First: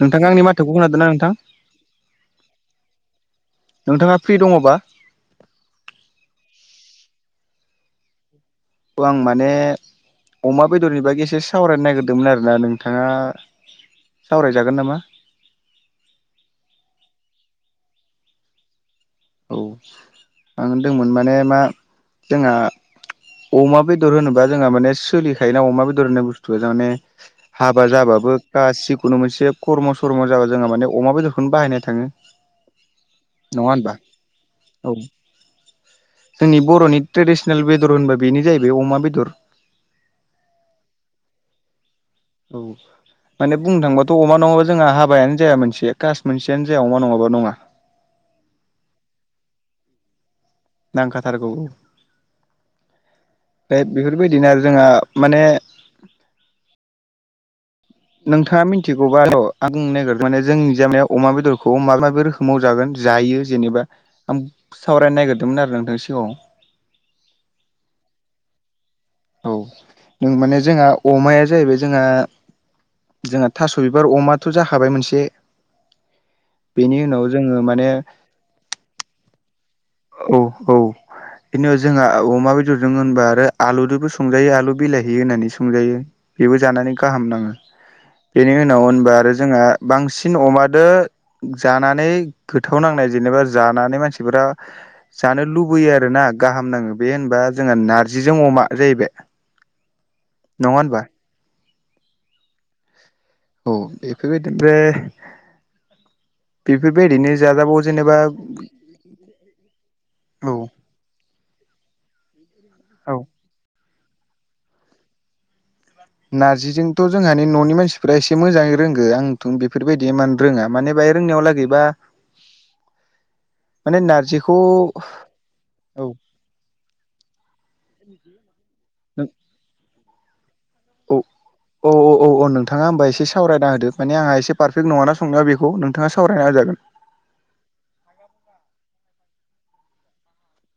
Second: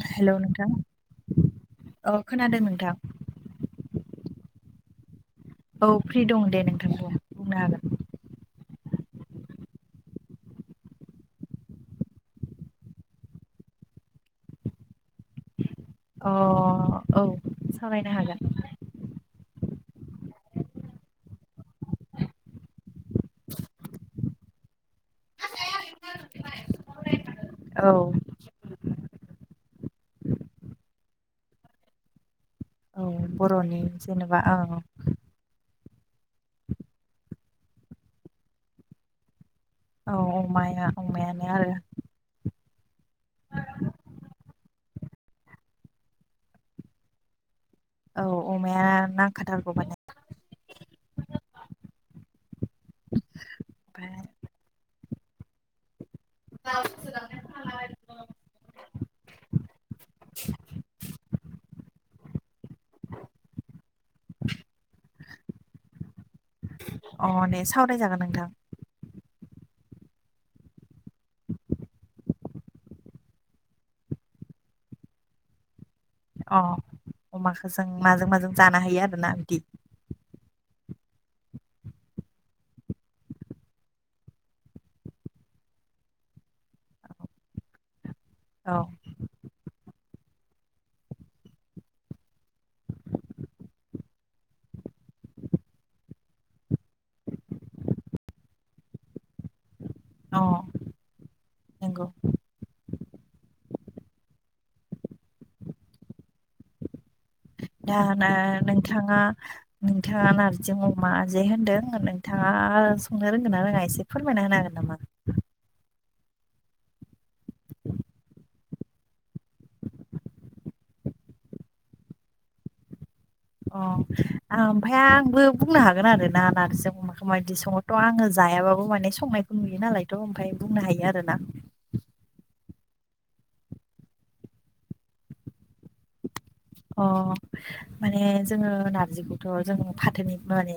नोंथाङा हेलौ आंनि नोंथां माथोखौ खोनादोंना नोंथां अ खोनादों नोंथां। नोंथाङा फ्रि दङबा? औ फ्रि दं दे नोंथां बुं बुंनो हागोन। अ आं माने अमा बेदरनि बागै एसे सावरायनो नागिरदोंमोन आरोना नोंथाङा सावरायजागोन नामा? अ औ सावरायनो हागोन नोंथां औ आं होनदोंमोन माने मा जोङा अमा बेदर होनोबा जोंहा माने सोलिखायोना अमा बेदर होननाय बुस्थुआ जा माने हाबा औ जाबाबो गास जिखुनु मोनसे खर्म' सरम' जाबा जोंहा माने अमा बेदरखौनो बाहायनाय थाङो। उम नङा बर'नि होनबा जेनेबा औ औ जोंनि बर'नि ट्रेडिसेनेल बेदर होनबा बेनो जाहैबाय अमा बेदर। औ अमायना अमायानो आरो। औ। माने बुंनो थांबाथ' अमा नङाबा जोंहा हाबायानो जाया मोनसे कास मोनसेयानो जाया अमा नङाबा नङा? औ अमाया नांखाथारगौ माने। नांखाथारगौ बे ओमफ्राय बिफोरबायदिनो आरो जोंहा माने [unintelligible] नोंथाङा मिथिगौबा र' आं नागिर माने जोंनि जा माने अमा बेदरखौ माबा माबिक रोख माव जागोन जायो जेनेबा आं सावरायनो नागिरदोंमोन आरो नोंथां सिगाङाव। अ दे सावराय जागोन नोंथां। औ नों माने जोंहा अमाया जाहैबाय जोङा जोंहा थास' बिबार अमाथ' जाखाबाय मोनसे। अ बिनि उनाव जोङो अमाखौ जों माने माजों माजों जानो हायो आरोना बिदिग। औ औ। बिनि उनाव जोङा अमा बेदरजों होनबा आरो आलुदोबो संजायो आलु बिलाइहि होननानै संजायो। बेबो जानानै गाहाम नाङो। बेनि औ उनाव होनबा आरो जोंहा बांसिन अमादो जानानै गोथाव नांनाय जेनेबा जानानै मानसिफोरा जानो लुबैयो आरो ना गाहाम नाङो बे होनबा जोंहा नारजिजों अमा जाहैबाय। नङा होनबा? नोंगौ। औ बिफोरबायदि बे् बेफोरबायदिनो जाजाबावो। जेनेबा दाना नोंथाङा नोंथाङा औ नारजिजों अ माजे होनदों नोंथाङा संनो रोंगोन ना रोङा एसे फोरमायना होनो हागोन नामा? नारजिजोंथ' जोंहानि न'नि मानसिफ्रा एसे मोजाङै रोंगो आंथ' बेफोरबायदि एमान रोङा माने बाहाय रोंनायाव लागैबा अ माने नारजिखौ ओमफ्राय आंबो बुंनो औ हागोन आरोना नार्जिजों अमाखौ मायदि सङो थ' आङो जायाबाबो आव माने औ संनायखौ नुयो नालायथ' ओमफ्राय बुंनो हायो आरो ना। औ औ औ अ नोंथाङा होमबा एसे सावरायना होदो माने आंहा एसे पारफेक्ट नङा ना संनायाव बेखौ नोंथाङा सावरायना होजागोन। अ माने जोङो नार्जिखौथ' जों फाथोनि माने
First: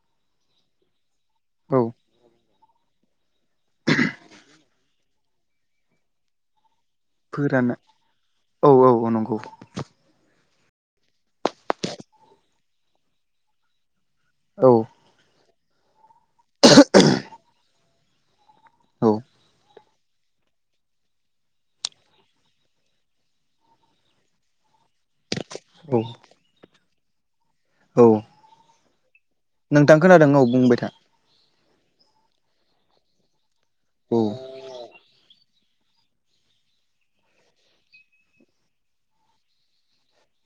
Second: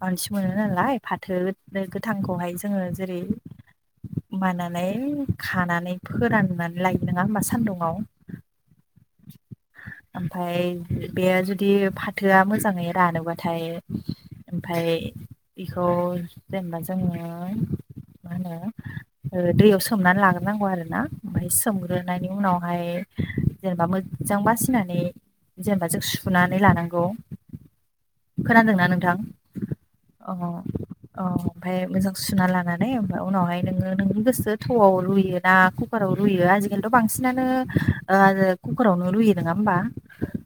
बांसिन मोनो नालाय फाथो औ [unintelligible] गोथांखौहाय जोङो जेरै मानानै खानानै फोराननानै लायो। नङा होमबा फोरानो सान्दुङाव औ औ औ नंगौ। ओमफाय बे जुदि फाथोआ मोजाङै रानोबाथाय औ ओमफाय इखौ जेनेबा जोङो मा होनो औ ओ दैयाव सोम सोमनानै लाग्रोनांगौ आरोना ओमफ्राय सोमग्रोनायनि उनावहाय जेनेबा मोजां बासि ग्रोनानै जेनेबा जों औ सुनानै लानांगौ औ खोनादोंना नोंथां नोंथां खोनादों अ औ बुंबाय था अ ओमफाय मोजां सुना लानानै ओमफाय उनावहाय नोङो औ नोंनि गोसो थौआव रुयो ना कुकाराव रुयो आजिखालिथ' बांसिनानो ओ कुकार आवनो रुयो नङा होमबा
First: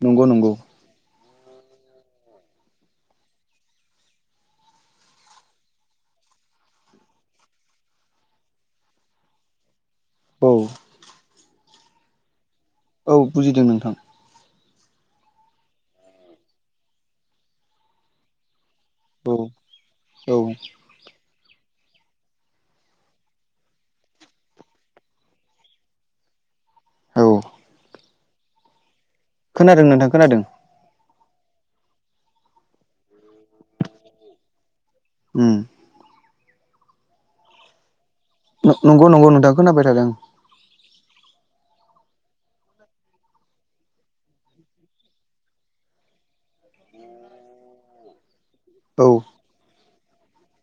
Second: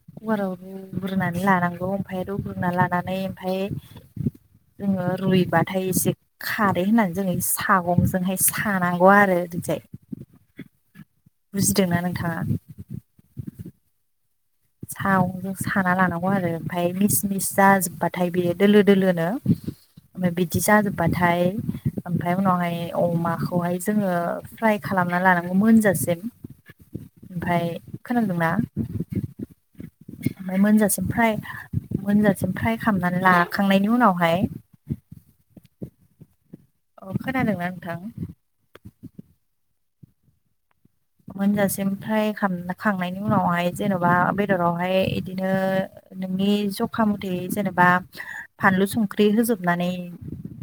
नंगौ नंगौ कुकाराव रुग्रोनानै लानांगौ ओमफ्राय रुग्रोना लानानै ओमफाय जोङो रुइबाथाय एसे खारै होननानै जोङो सागंजोंहाय सानांगौ आरो ओरैजाय औ बुजिदोंना नोंथाङा? औ बुजिदों नोंथां। सागंजों साना लानांगौ आरो ओमफ्राय मिस मिस जाजोब्बाथाय बियो दोलो दोलोनो औ ओमफाय औ बिदि जाजोब बाथाय ओमफ्राय उनावहाय अमाखौहाय जोङो फ्राय खालामना लानांगौ मोनजासिम औ ओमफाय खोनादोंना खोनादों नोंथां खोनादों ओमफ्राय मोनजासिम फ्राय मोनजासिम फ्राय खालामनानै लाखांनायनि उनावहाय उ अ खोनादोंना नोंथां? नं-नंगौ नंगौ नोंथां खोनायबाय थादों। मोनजासिम फ्राइ खाम खांनायनि उनावहाय जेन'बा बेदरावहाय इदिनो नोंनि जखा मथै जेनेबा फानलु, औ संख्रि होजोबनानै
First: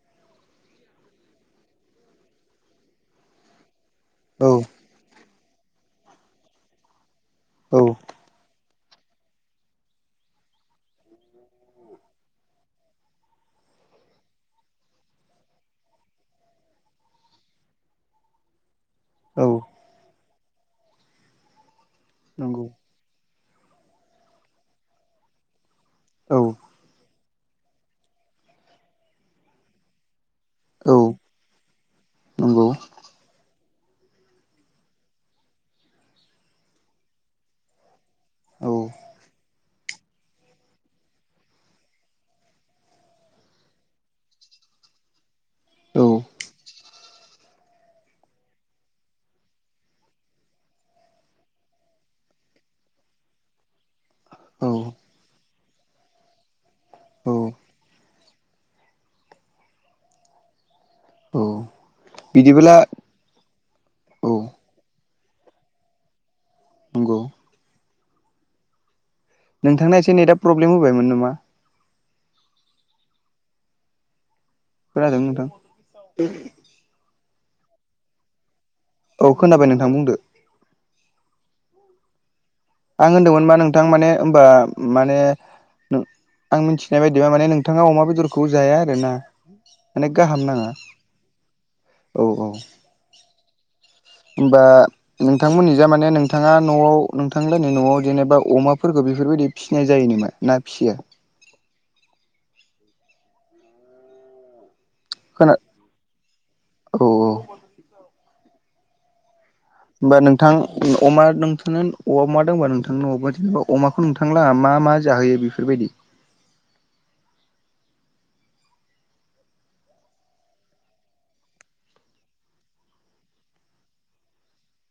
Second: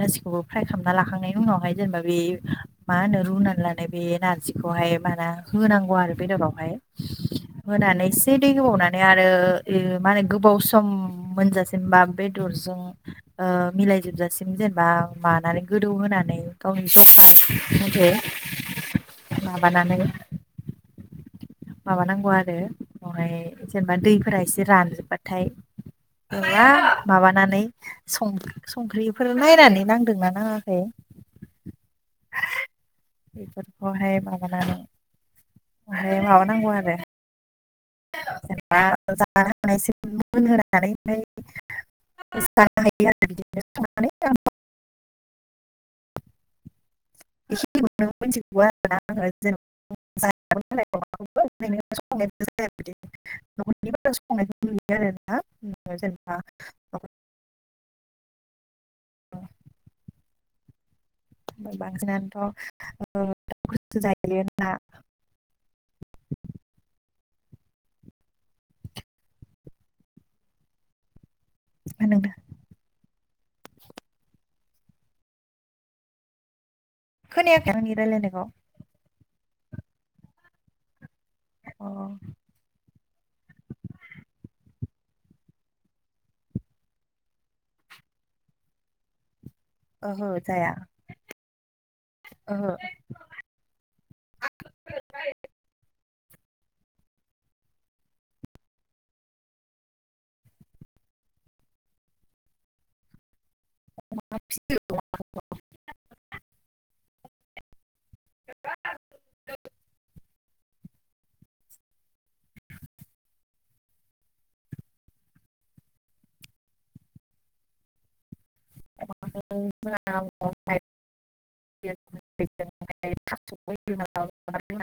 गासिखौबो फ्राय खालामना लाखांनायनि उनावहाय जेनेबा बे मा होनो रुना ला नाय बे औ नार्जिखौहाय मा होनांगौ आरो बेदाबावहाय औ होनानै एसे दै होबावनानै आरो ओ मा‌होनो गोबाव सम मोनजासिम बा बेदरजों ओ मिलाय जोबजासिम जेनेबा मानानै गोदौ होनोनानै गावनि जखा मथे औ माबानानै माबानांगौ आरो नंगौ ओमफाय जेनेबा दैफोरा एसे रानजोब्बाथाय औ माबानानै सं-संख्रिफोर नायनानै नांदों ना ङाखै औ नंगौ बेफोर खौहाय माबानानै बेहाय माबानांगौ आरो औ जेनेबा ओ [inaudible] औ [inaudible] [inaudible] संनायखौ नुयो औ आरोना जेनेबा औ [unintelligible] बांसिनानोथ' बिदिबोला औ उम खस्थ जाहैयोना। नंगौ नोंथांना एसे नेटआ प्रब्लेम होबायमोन नामा ओ नोंथां। खोनादों नोंथां। खोनायाखै आंनि रायलायनायखौ औ खोनाबाय नोंथां बुंदो। अ आं होन्दोंमोन मा नोंथां माने होमबा माने नों आं मिनथिनाय बायदिबा माने नोंथाङा अमा बेदरखौ जाया आरो ना माने ओहो गाहाम नाङा जाया औ औ ओहो होमबा नोंथांमोननि जा माने नोंथाङा न'आव नोंथांलाहानि न'आव जेनेबा अमाफोरखो बेफोरबायदि फिसिनाय जायो? ना फियो। औ ना फियो। खोना औ औ [inaudible] होबा नोंथां अमा नोंथाङा अमा दंबा नोंथांनाव अमाखौ खौ नोंथांलाहा मा मा जाहोयो बेफोरबायदि? [unintelligible] बे थास' [unintelligible]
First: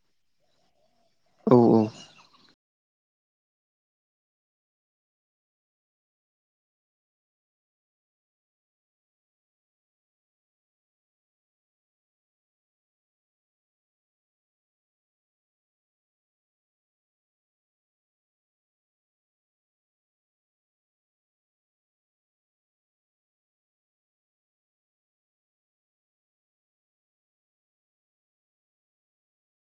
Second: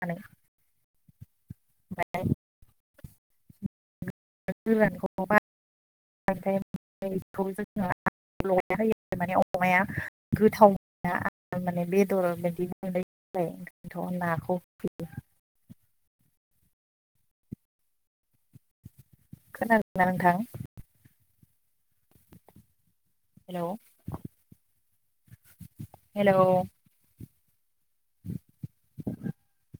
औ औ [unintelligible] गोरानखौ जोंना लगायना होयोबा माने अमाया गोथाव दा आं माने बेदर बायदि मोनबाय नालाय ओंखायनोथ' नाखौ होयो। खोनादोंना नोंथां? Hello hello [inaudible]